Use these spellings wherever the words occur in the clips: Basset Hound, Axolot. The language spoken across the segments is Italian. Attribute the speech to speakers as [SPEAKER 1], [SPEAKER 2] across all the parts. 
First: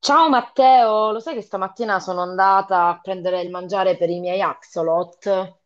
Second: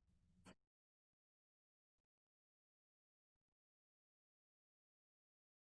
[SPEAKER 1] Ciao Matteo, lo sai che stamattina sono andata a prendere il mangiare per i miei axolot?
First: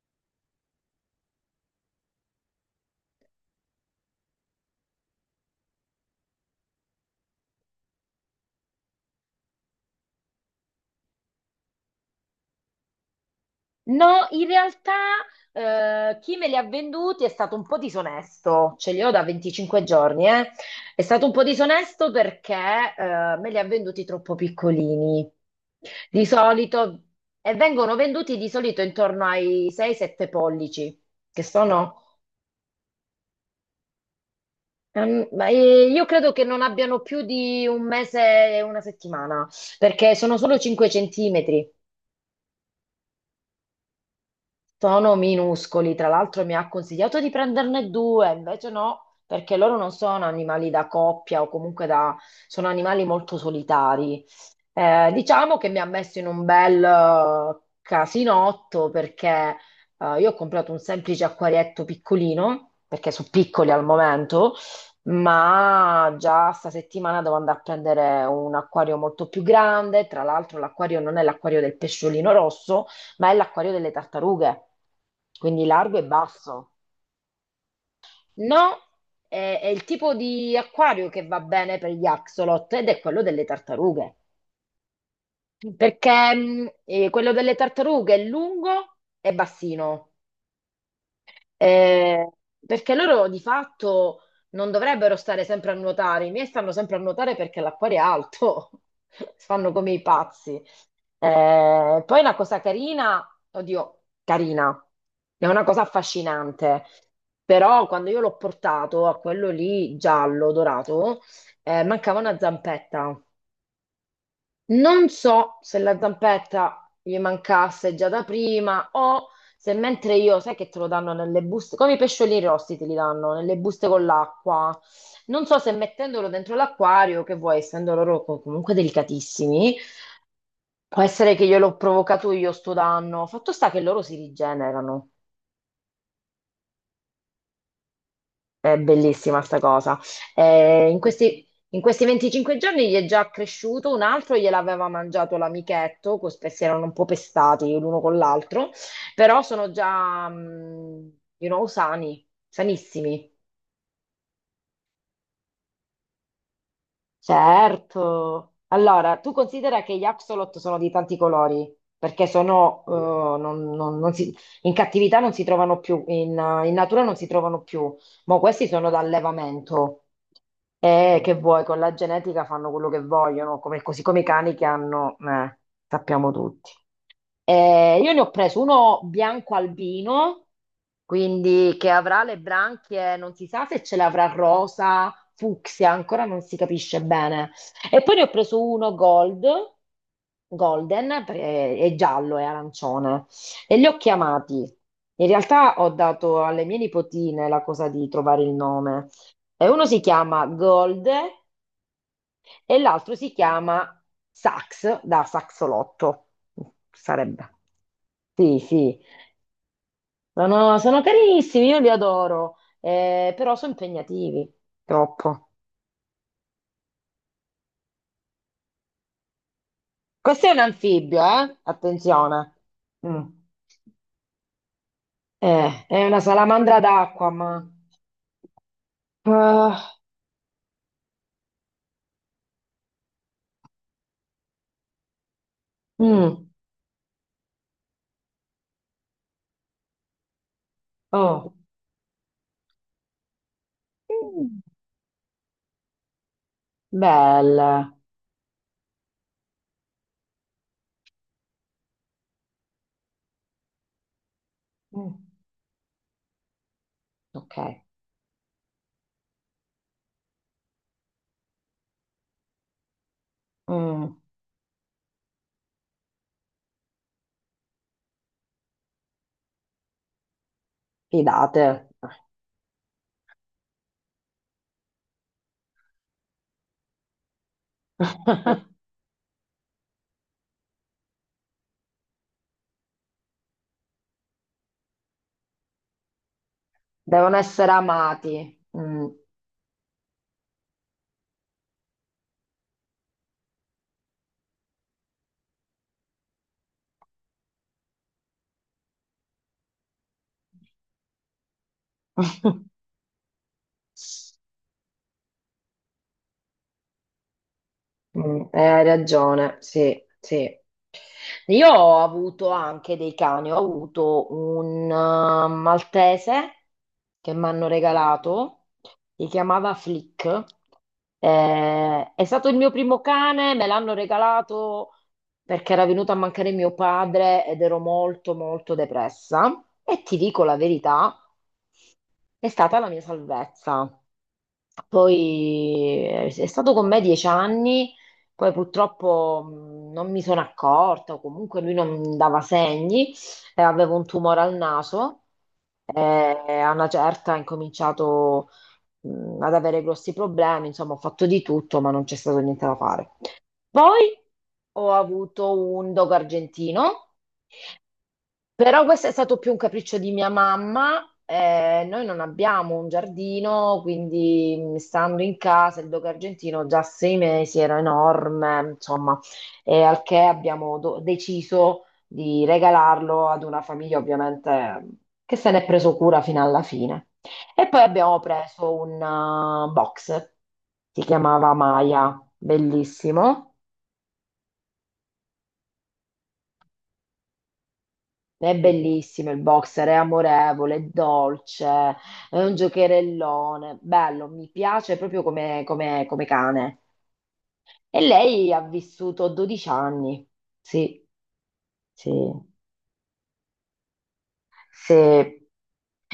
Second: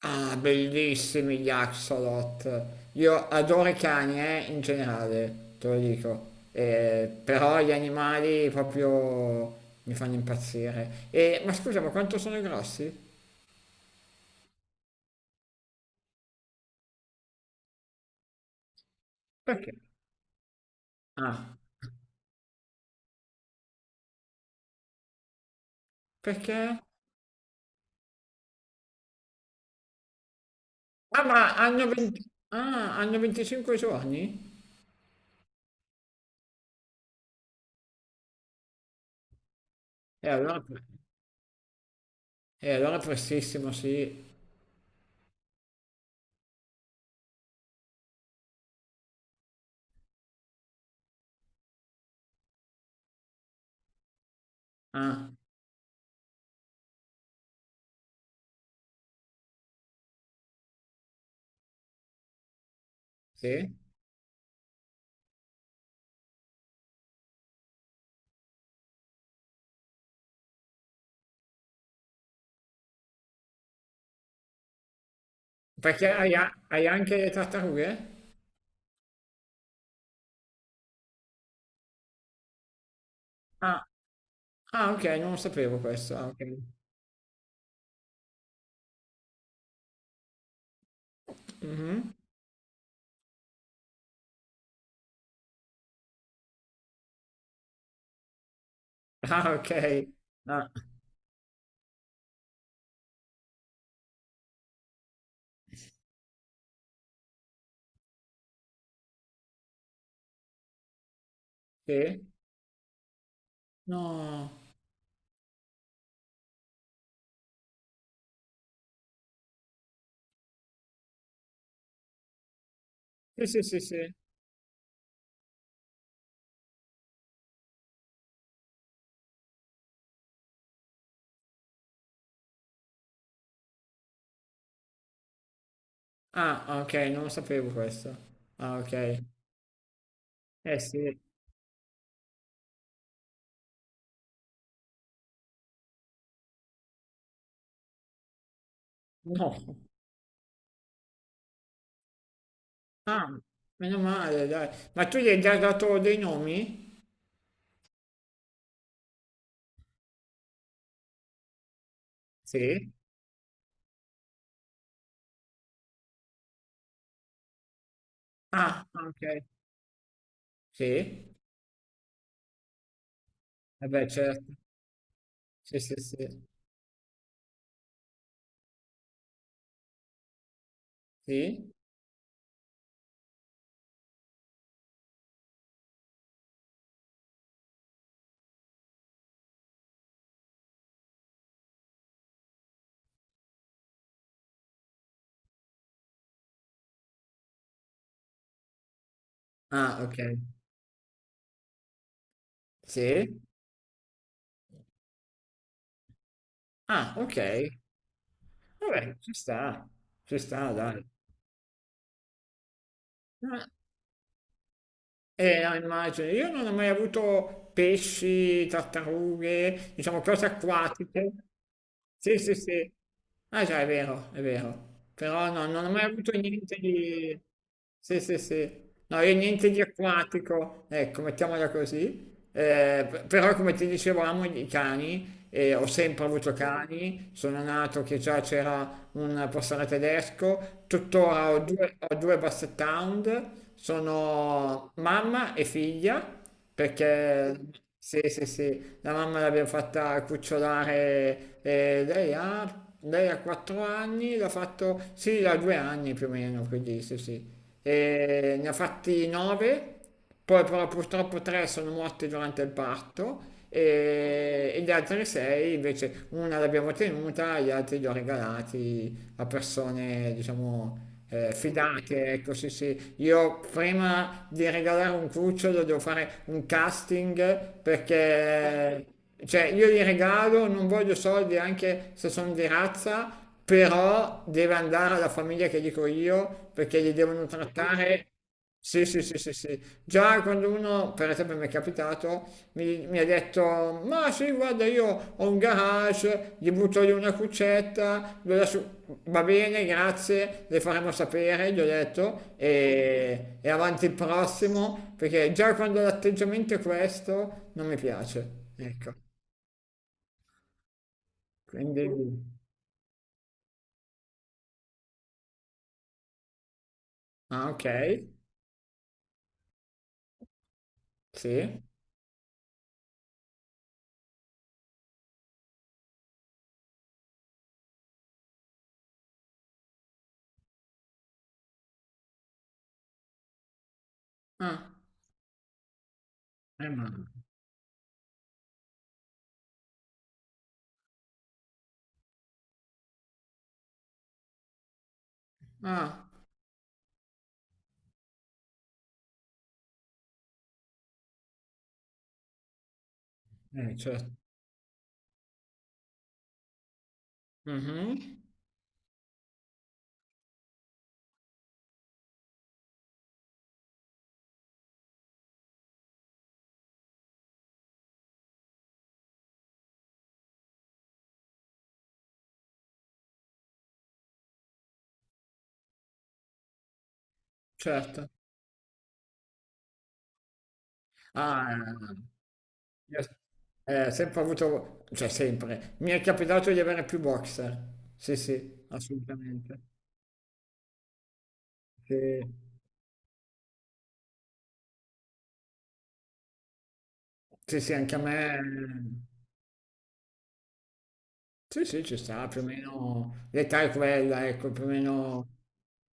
[SPEAKER 2] Ah, bellissimi gli Axolot. Io adoro i cani, in generale, te lo dico. Però gli animali proprio mi fanno impazzire. E, ma scusa, ma quanto sono grossi?
[SPEAKER 1] No, in realtà chi me li ha venduti è stato un po' disonesto, ce li ho da
[SPEAKER 2] Perché?
[SPEAKER 1] 25 giorni, eh. È stato un po'
[SPEAKER 2] Ah,
[SPEAKER 1] disonesto perché me li ha venduti troppo piccolini. Di
[SPEAKER 2] perché?
[SPEAKER 1] solito, e vengono venduti di solito intorno ai 6-7 pollici,
[SPEAKER 2] Ah,
[SPEAKER 1] che
[SPEAKER 2] ma hanno
[SPEAKER 1] sono...
[SPEAKER 2] 20 ah, hanno 25 giorni?
[SPEAKER 1] Ma, io credo che non abbiano più di un mese e una settimana, perché
[SPEAKER 2] E
[SPEAKER 1] sono solo
[SPEAKER 2] allora,
[SPEAKER 1] 5 centimetri.
[SPEAKER 2] e allora, prestissimo, sì.
[SPEAKER 1] Sono minuscoli, tra l'altro mi ha consigliato di prenderne due, invece no, perché loro non sono animali da coppia o comunque da... sono animali molto solitari. Eh,
[SPEAKER 2] Ah,
[SPEAKER 1] diciamo che mi ha messo in un bel casinotto, perché io ho comprato un semplice acquarietto piccolino, perché sono piccoli
[SPEAKER 2] sì?
[SPEAKER 1] al momento, ma già sta settimana devo andare a prendere un acquario molto più grande. Tra l'altro, l'acquario non è l'acquario del pesciolino rosso, ma è l'acquario delle tartarughe, quindi largo e
[SPEAKER 2] Perché hai, a-
[SPEAKER 1] basso.
[SPEAKER 2] hai anche le tartarughe?
[SPEAKER 1] No, è il tipo di acquario che va bene per gli axolot ed è quello delle
[SPEAKER 2] Ah,
[SPEAKER 1] tartarughe,
[SPEAKER 2] ah, ok, non lo sapevo questo. Ah,
[SPEAKER 1] perché
[SPEAKER 2] ok.
[SPEAKER 1] quello delle tartarughe è lungo e bassino.
[SPEAKER 2] Mhm.
[SPEAKER 1] Eh, perché loro di fatto non dovrebbero stare sempre a nuotare, i miei stanno sempre a nuotare perché l'acquario è alto,
[SPEAKER 2] Ah,
[SPEAKER 1] fanno
[SPEAKER 2] ok.
[SPEAKER 1] come i pazzi.
[SPEAKER 2] Ah,
[SPEAKER 1] Poi una cosa carina, oddio, carina, è una cosa affascinante, però quando io l'ho portato, a quello lì giallo dorato, mancava
[SPEAKER 2] sì?
[SPEAKER 1] una zampetta.
[SPEAKER 2] No.
[SPEAKER 1] Non so se la zampetta gli mancasse già da prima o se mentre io, sai che te lo danno nelle buste, come i pesciolini rossi te li danno
[SPEAKER 2] Sì,
[SPEAKER 1] nelle
[SPEAKER 2] sì, sì,
[SPEAKER 1] buste con
[SPEAKER 2] sì.
[SPEAKER 1] l'acqua. Non so se mettendolo dentro l'acquario, che vuoi, essendo loro comunque delicatissimi, può essere che gliel'ho provocato io sto danno. Fatto sta che loro si rigenerano.
[SPEAKER 2] Ah, ok, non lo sapevo questo.
[SPEAKER 1] È
[SPEAKER 2] Ah, ok.
[SPEAKER 1] bellissima sta cosa.
[SPEAKER 2] Eh
[SPEAKER 1] Eh, in
[SPEAKER 2] sì.
[SPEAKER 1] questi, in questi 25 giorni gli è già cresciuto, un altro gliel'aveva mangiato l'amichetto, così si erano un po' pestati l'uno con l'altro, però
[SPEAKER 2] No.
[SPEAKER 1] sono già, sani,
[SPEAKER 2] Ah,
[SPEAKER 1] sanissimi.
[SPEAKER 2] meno male, dai. Ma tu gli hai già dato dei nomi?
[SPEAKER 1] Certo. Allora, tu considera che gli axolot sono di tanti colori, perché sono,
[SPEAKER 2] Sì.
[SPEAKER 1] non- non- non si- in cattività non si trovano più, in natura non si trovano più, ma questi
[SPEAKER 2] Ah,
[SPEAKER 1] sono
[SPEAKER 2] ok.
[SPEAKER 1] d'allevamento. Eh,
[SPEAKER 2] Sì.
[SPEAKER 1] che vuoi, con la genetica fanno quello che vogliono, come- così
[SPEAKER 2] Vabbè,
[SPEAKER 1] come i
[SPEAKER 2] certo.
[SPEAKER 1] cani, che hanno,
[SPEAKER 2] Sì, sì,
[SPEAKER 1] sappiamo
[SPEAKER 2] sì.
[SPEAKER 1] tutti. Io ne ho preso uno bianco albino,
[SPEAKER 2] Sì.
[SPEAKER 1] quindi che avrà le branchie, non si sa se ce l'avrà rosa, fucsia, ancora non si capisce bene. E poi ne ho preso uno gold, golden, perché è giallo e arancione, e li ho chiamati. In realtà ho dato alle mie nipotine la cosa di trovare il nome. E uno si
[SPEAKER 2] Ah, ok.
[SPEAKER 1] chiama Gold e l'altro si
[SPEAKER 2] Sì.
[SPEAKER 1] chiama Sax, da Saxolotto,
[SPEAKER 2] Ah, ok.
[SPEAKER 1] sarebbe. Sì, sì,
[SPEAKER 2] Vabbè, ci sta. Ci sta,
[SPEAKER 1] sono
[SPEAKER 2] dai.
[SPEAKER 1] carissimi, io li adoro, però
[SPEAKER 2] Ah,
[SPEAKER 1] sono impegnativi, troppo.
[SPEAKER 2] eh, no, immagino, io non ho mai avuto pesci, tartarughe, diciamo
[SPEAKER 1] Questo
[SPEAKER 2] cose
[SPEAKER 1] è un anfibio,
[SPEAKER 2] acquatiche.
[SPEAKER 1] eh?
[SPEAKER 2] Sì,
[SPEAKER 1] Attenzione.
[SPEAKER 2] sì, sì.
[SPEAKER 1] Mm.
[SPEAKER 2] Ah già, è vero, è vero. Però no, non
[SPEAKER 1] Eh,
[SPEAKER 2] ho
[SPEAKER 1] è
[SPEAKER 2] mai
[SPEAKER 1] una
[SPEAKER 2] avuto niente
[SPEAKER 1] salamandra d'acqua,
[SPEAKER 2] di.
[SPEAKER 1] ma...
[SPEAKER 2] Sì, sì, sì. No, io niente di
[SPEAKER 1] Ah,
[SPEAKER 2] acquatico, ecco, mettiamola così. Però come ti dicevo amo i cani, e ho sempre
[SPEAKER 1] mm,
[SPEAKER 2] avuto cani, sono nato che già c'era un pastore tedesco, tuttora
[SPEAKER 1] oh.
[SPEAKER 2] ho due basset hound,
[SPEAKER 1] Mm,
[SPEAKER 2] sono mamma e figlia, perché
[SPEAKER 1] belle.
[SPEAKER 2] sì, sì, sì, la mamma l'abbiamo fatta cucciolare, lei ha 4 anni, l'ha fatto,
[SPEAKER 1] Mm,
[SPEAKER 2] sì, ha 2 anni più o meno, quindi sì, sì,
[SPEAKER 1] ok.
[SPEAKER 2] e ne ha fatti nove, poi però purtroppo tre sono morti durante il parto
[SPEAKER 1] Mm,
[SPEAKER 2] e gli altri sei invece una l'abbiamo tenuta, gli altri li ho regalati a persone, diciamo,
[SPEAKER 1] fidate.
[SPEAKER 2] fidate, ecco sì sì. Io prima di regalare un cucciolo devo fare un casting perché. Cioè, io li regalo, non voglio soldi anche se sono di razza, però deve andare alla famiglia che dico io perché li
[SPEAKER 1] Devono
[SPEAKER 2] devono
[SPEAKER 1] essere
[SPEAKER 2] trattare.
[SPEAKER 1] amati.
[SPEAKER 2] Sì,
[SPEAKER 1] Mm.
[SPEAKER 2] sì, sì, sì, sì. Già quando uno, per esempio, mi è capitato, mi ha detto: ma sì, guarda, io ho un garage, gli butto lì una cuccetta, va bene, grazie, le faremo sapere, gli ho detto, e avanti il prossimo, perché già quando l'atteggiamento è questo, non mi
[SPEAKER 1] Mm,
[SPEAKER 2] piace.
[SPEAKER 1] hai
[SPEAKER 2] Ecco,
[SPEAKER 1] ragione, sì, sì. Io
[SPEAKER 2] quindi.
[SPEAKER 1] ho avuto anche dei cani, ho avuto un maltese che mi hanno
[SPEAKER 2] Ah, ok,
[SPEAKER 1] regalato, si chiamava Flick.
[SPEAKER 2] sì.
[SPEAKER 1] È stato il mio primo cane, me l'hanno regalato perché era venuto a mancare mio padre ed ero molto molto depressa. E ti dico la verità, è stata la mia salvezza.
[SPEAKER 2] Ah,
[SPEAKER 1] Poi è stato con me
[SPEAKER 2] ma.
[SPEAKER 1] 10 anni, poi purtroppo non mi sono accorta, o comunque lui non dava segni, avevo un tumore al naso e
[SPEAKER 2] Ah,
[SPEAKER 1] a una certa ho incominciato ad avere grossi problemi, insomma ho fatto di tutto, ma non c'è stato niente da fare. Poi
[SPEAKER 2] certo.
[SPEAKER 1] ho avuto un dogo argentino,
[SPEAKER 2] Mhm,
[SPEAKER 1] però questo è stato più un capriccio di mia mamma. Noi non abbiamo un giardino, quindi stando in casa il dogo argentino già a 6 mesi era enorme. Insomma, e al che abbiamo deciso di regalarlo ad una famiglia, ovviamente, che se ne è preso cura fino alla fine. E poi abbiamo
[SPEAKER 2] certo.
[SPEAKER 1] preso un box, si chiamava
[SPEAKER 2] Ah,
[SPEAKER 1] Maya,
[SPEAKER 2] io s-
[SPEAKER 1] bellissimo.
[SPEAKER 2] ho sempre avuto, cioè sempre, mi è capitato di avere più boxer. Sì,
[SPEAKER 1] È
[SPEAKER 2] sì,
[SPEAKER 1] bellissimo il
[SPEAKER 2] assolutamente.
[SPEAKER 1] boxer, è amorevole, è dolce, è
[SPEAKER 2] Sì,
[SPEAKER 1] un giocherellone, bello, mi piace proprio come cane.
[SPEAKER 2] sì, sì,
[SPEAKER 1] E
[SPEAKER 2] anche a
[SPEAKER 1] lei ha vissuto
[SPEAKER 2] me.
[SPEAKER 1] 12 anni. Sì,
[SPEAKER 2] Sì, sì,
[SPEAKER 1] sì,
[SPEAKER 2] ci sta, più o meno l'età è quella, ecco, più o
[SPEAKER 1] sì.
[SPEAKER 2] meno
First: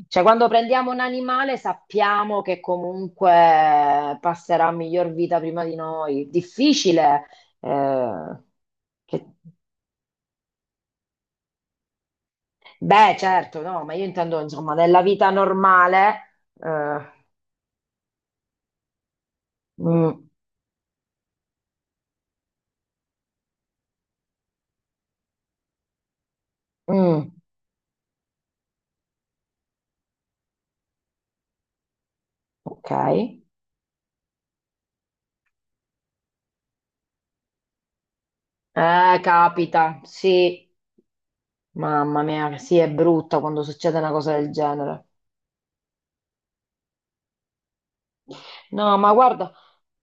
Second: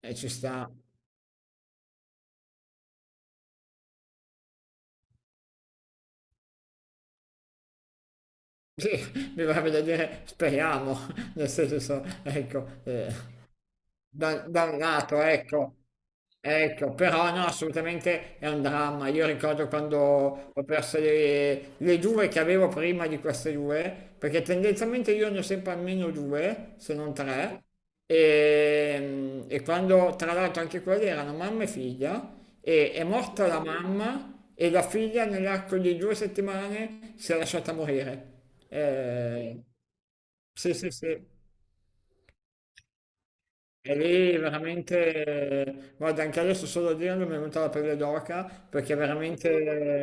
[SPEAKER 1] Cioè,
[SPEAKER 2] ci
[SPEAKER 1] quando
[SPEAKER 2] sta.
[SPEAKER 1] prendiamo un animale sappiamo che comunque passerà miglior vita prima di noi. Difficile, eh,
[SPEAKER 2] Sì,
[SPEAKER 1] che-
[SPEAKER 2] mi va da dire, speriamo, nel senso, ecco, eh,
[SPEAKER 1] beh, certo, no, ma io
[SPEAKER 2] da-
[SPEAKER 1] intendo, insomma,
[SPEAKER 2] dal
[SPEAKER 1] nella
[SPEAKER 2] lato,
[SPEAKER 1] vita
[SPEAKER 2] ecco.
[SPEAKER 1] normale...
[SPEAKER 2] Ecco,
[SPEAKER 1] eh,
[SPEAKER 2] però no, assolutamente è un dramma. Io ricordo quando
[SPEAKER 1] Mm,
[SPEAKER 2] ho perso le due che avevo prima di queste due, perché tendenzialmente io ne ho sempre almeno due, se non
[SPEAKER 1] mm.
[SPEAKER 2] tre, e quando tra l'altro anche quelle erano mamma e figlia,
[SPEAKER 1] Ok.
[SPEAKER 2] e è
[SPEAKER 1] Eh,
[SPEAKER 2] morta la mamma e la figlia nell'arco di 2 settimane si è lasciata morire. Eh,
[SPEAKER 1] capita, sì.
[SPEAKER 2] sì, sì, sì.
[SPEAKER 1] Mamma mia, sì, è brutta quando
[SPEAKER 2] E
[SPEAKER 1] succede una cosa
[SPEAKER 2] lì
[SPEAKER 1] del genere.
[SPEAKER 2] veramente, guarda, anche adesso solo a dirlo mi è venuta la pelle d'oca
[SPEAKER 1] No,
[SPEAKER 2] perché
[SPEAKER 1] ma guarda,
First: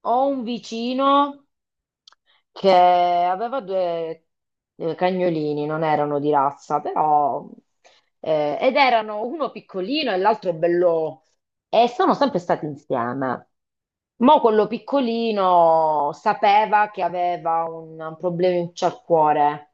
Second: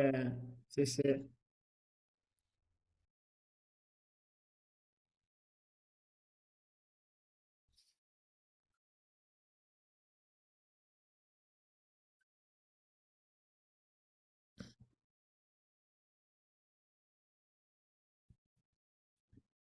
[SPEAKER 1] ho un
[SPEAKER 2] sì, sì,
[SPEAKER 1] vicino che aveva due cagnolini, non erano di razza, però... ed erano uno piccolino e l'altro bello... E sono sempre stati insieme. Mo' quello piccolino sapeva che aveva un problema al cuore.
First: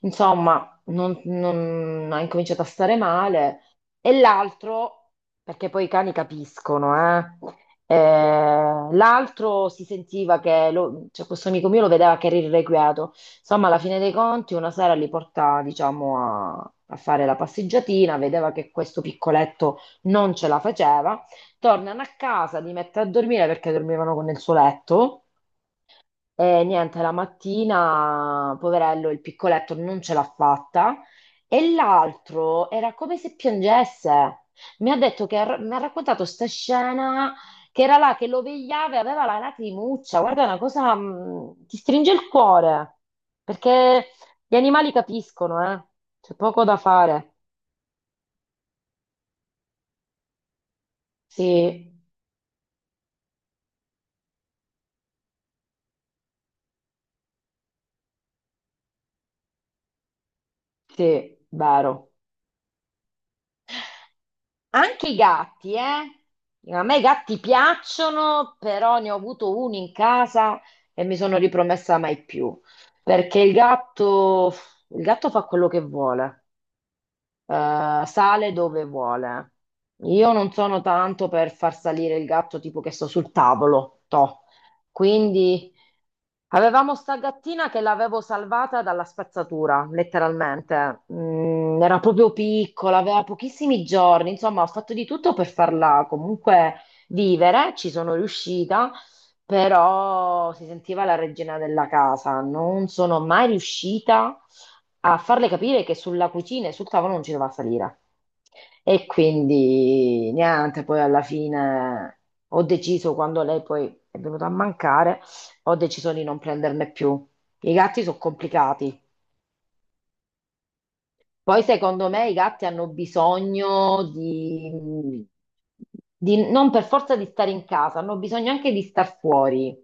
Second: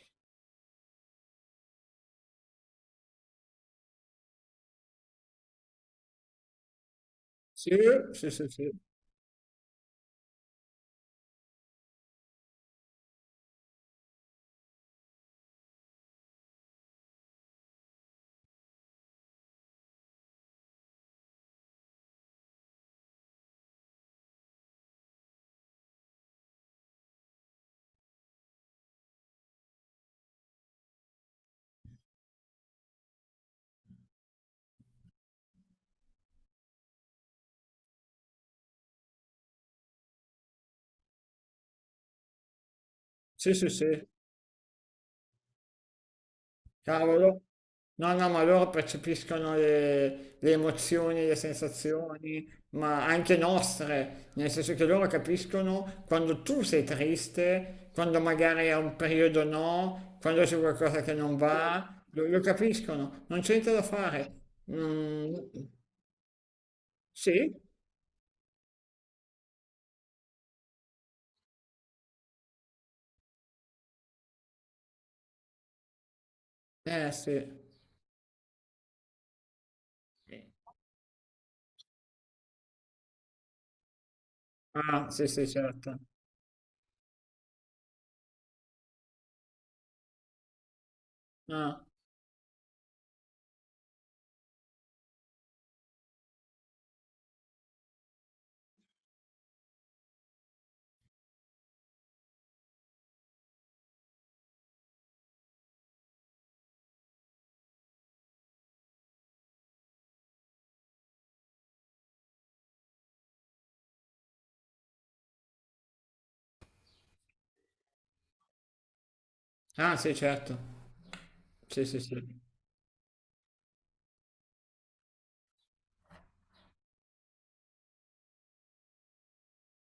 [SPEAKER 1] Insomma, ha incominciato a stare male. E l'altro, perché poi i cani capiscono, eh?
[SPEAKER 2] sì, sì,
[SPEAKER 1] Eh,
[SPEAKER 2] sì, sì,
[SPEAKER 1] l'altro si sentiva che cioè, questo amico mio lo vedeva che era irrequieto. Insomma, alla fine dei conti, una sera li porta, diciamo, a fare la passeggiatina, vedeva che questo piccoletto non ce la faceva. Tornano a casa, li mette a dormire perché dormivano con il suo letto. E niente, la mattina, poverello, il piccoletto non ce l'ha fatta e l'altro era come se piangesse. Mi ha detto, che mi ha raccontato sta scena, che era là che lo vegliava e aveva la lacrimuccia. Guarda, è una cosa ti stringe il cuore
[SPEAKER 2] sì, sì, sì,
[SPEAKER 1] perché gli animali capiscono, eh? C'è poco da fare.
[SPEAKER 2] cavolo. No, no, ma loro percepiscono le emozioni, le
[SPEAKER 1] Sì,
[SPEAKER 2] sensazioni, ma anche nostre, nel senso che loro capiscono quando tu sei triste, quando magari è un periodo no, quando c'è qualcosa che non
[SPEAKER 1] sì,
[SPEAKER 2] va,
[SPEAKER 1] vero.
[SPEAKER 2] lo capiscono, non c'è niente da fare.
[SPEAKER 1] Anche i
[SPEAKER 2] Mm,
[SPEAKER 1] gatti, eh? A me i gatti
[SPEAKER 2] sì,
[SPEAKER 1] piacciono, però ne ho avuto uno in casa e mi sono ripromessa mai più, perché il gatto fa quello che vuole,
[SPEAKER 2] eh sì.
[SPEAKER 1] sale dove vuole. Io
[SPEAKER 2] Sì.
[SPEAKER 1] non sono tanto per far salire il gatto tipo che sto sul tavolo, toh.
[SPEAKER 2] Ah, sì, sì,
[SPEAKER 1] Quindi,
[SPEAKER 2] certo.
[SPEAKER 1] avevamo sta gattina che l'avevo salvata dalla spazzatura, letteralmente.
[SPEAKER 2] Ah,
[SPEAKER 1] Era proprio piccola, aveva pochissimi giorni, insomma, ho fatto di tutto per farla comunque vivere, ci sono riuscita, però si sentiva la regina della casa. Non sono mai riuscita a farle capire che sulla cucina e sul tavolo non ci doveva salire. E quindi niente, poi alla fine ho deciso, quando lei poi è venuta a mancare, ho deciso di non prenderne più. I gatti sono complicati.
[SPEAKER 2] ah, sì, certo.
[SPEAKER 1] Poi
[SPEAKER 2] Sì, sì,
[SPEAKER 1] secondo me i
[SPEAKER 2] sì.
[SPEAKER 1] gatti hanno bisogno non per forza di stare in casa, hanno bisogno anche di star fuori.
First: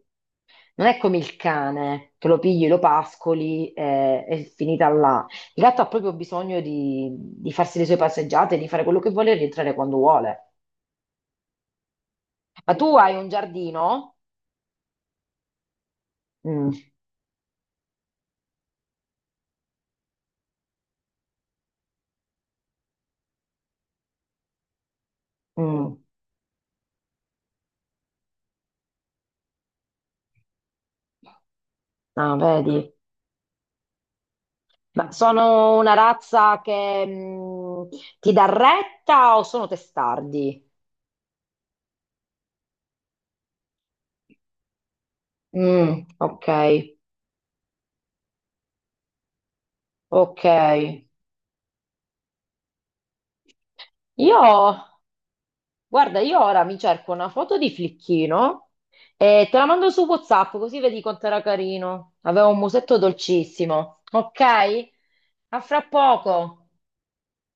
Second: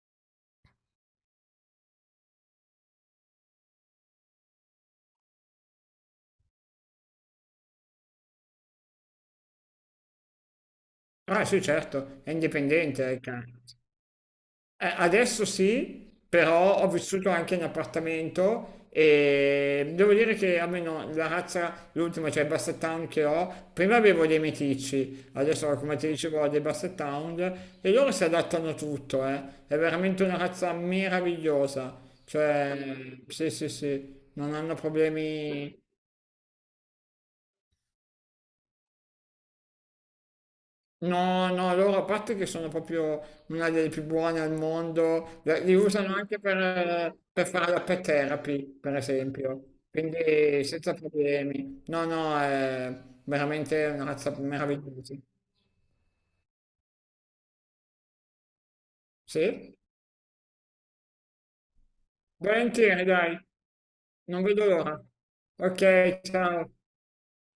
[SPEAKER 1] Non è come il cane, che lo pigli, lo pascoli e è finita là. Il gatto ha proprio bisogno di, farsi le sue passeggiate, di fare quello che vuole e rientrare quando vuole.
[SPEAKER 2] Ah, sì, certo, è
[SPEAKER 1] Ma tu
[SPEAKER 2] indipendente
[SPEAKER 1] hai
[SPEAKER 2] il
[SPEAKER 1] un
[SPEAKER 2] cane.
[SPEAKER 1] giardino?
[SPEAKER 2] Adesso sì,
[SPEAKER 1] Mm,
[SPEAKER 2] però ho vissuto anche in appartamento e devo dire che almeno la razza, l'ultima, cioè il Basset Hound che ho, prima avevo dei meticci, adesso come
[SPEAKER 1] mm.
[SPEAKER 2] ti dicevo ho dei Basset Hound e loro si adattano a tutto, eh. È veramente una razza meravigliosa.
[SPEAKER 1] No,
[SPEAKER 2] Cioè,
[SPEAKER 1] vedi.
[SPEAKER 2] sì, sì, sì, non hanno
[SPEAKER 1] Ma sono
[SPEAKER 2] problemi.
[SPEAKER 1] una razza che ti dà retta o sono testardi?
[SPEAKER 2] No, no, loro a parte che sono proprio una delle più buone al mondo, li
[SPEAKER 1] Mm,
[SPEAKER 2] usano anche
[SPEAKER 1] ok,
[SPEAKER 2] per fare la pet therapy, per esempio,
[SPEAKER 1] ok.
[SPEAKER 2] quindi senza problemi. No, no, è veramente una razza
[SPEAKER 1] Io,
[SPEAKER 2] meravigliosa.
[SPEAKER 1] guarda, io ora mi cerco una foto di Flicchino e te la
[SPEAKER 2] Sì?
[SPEAKER 1] mando su WhatsApp, così vedi quanto era carino. Aveva un musetto
[SPEAKER 2] Volentieri, dai,
[SPEAKER 1] dolcissimo. Ok?
[SPEAKER 2] non vedo l'ora.
[SPEAKER 1] A fra
[SPEAKER 2] Ok,
[SPEAKER 1] poco.
[SPEAKER 2] ciao.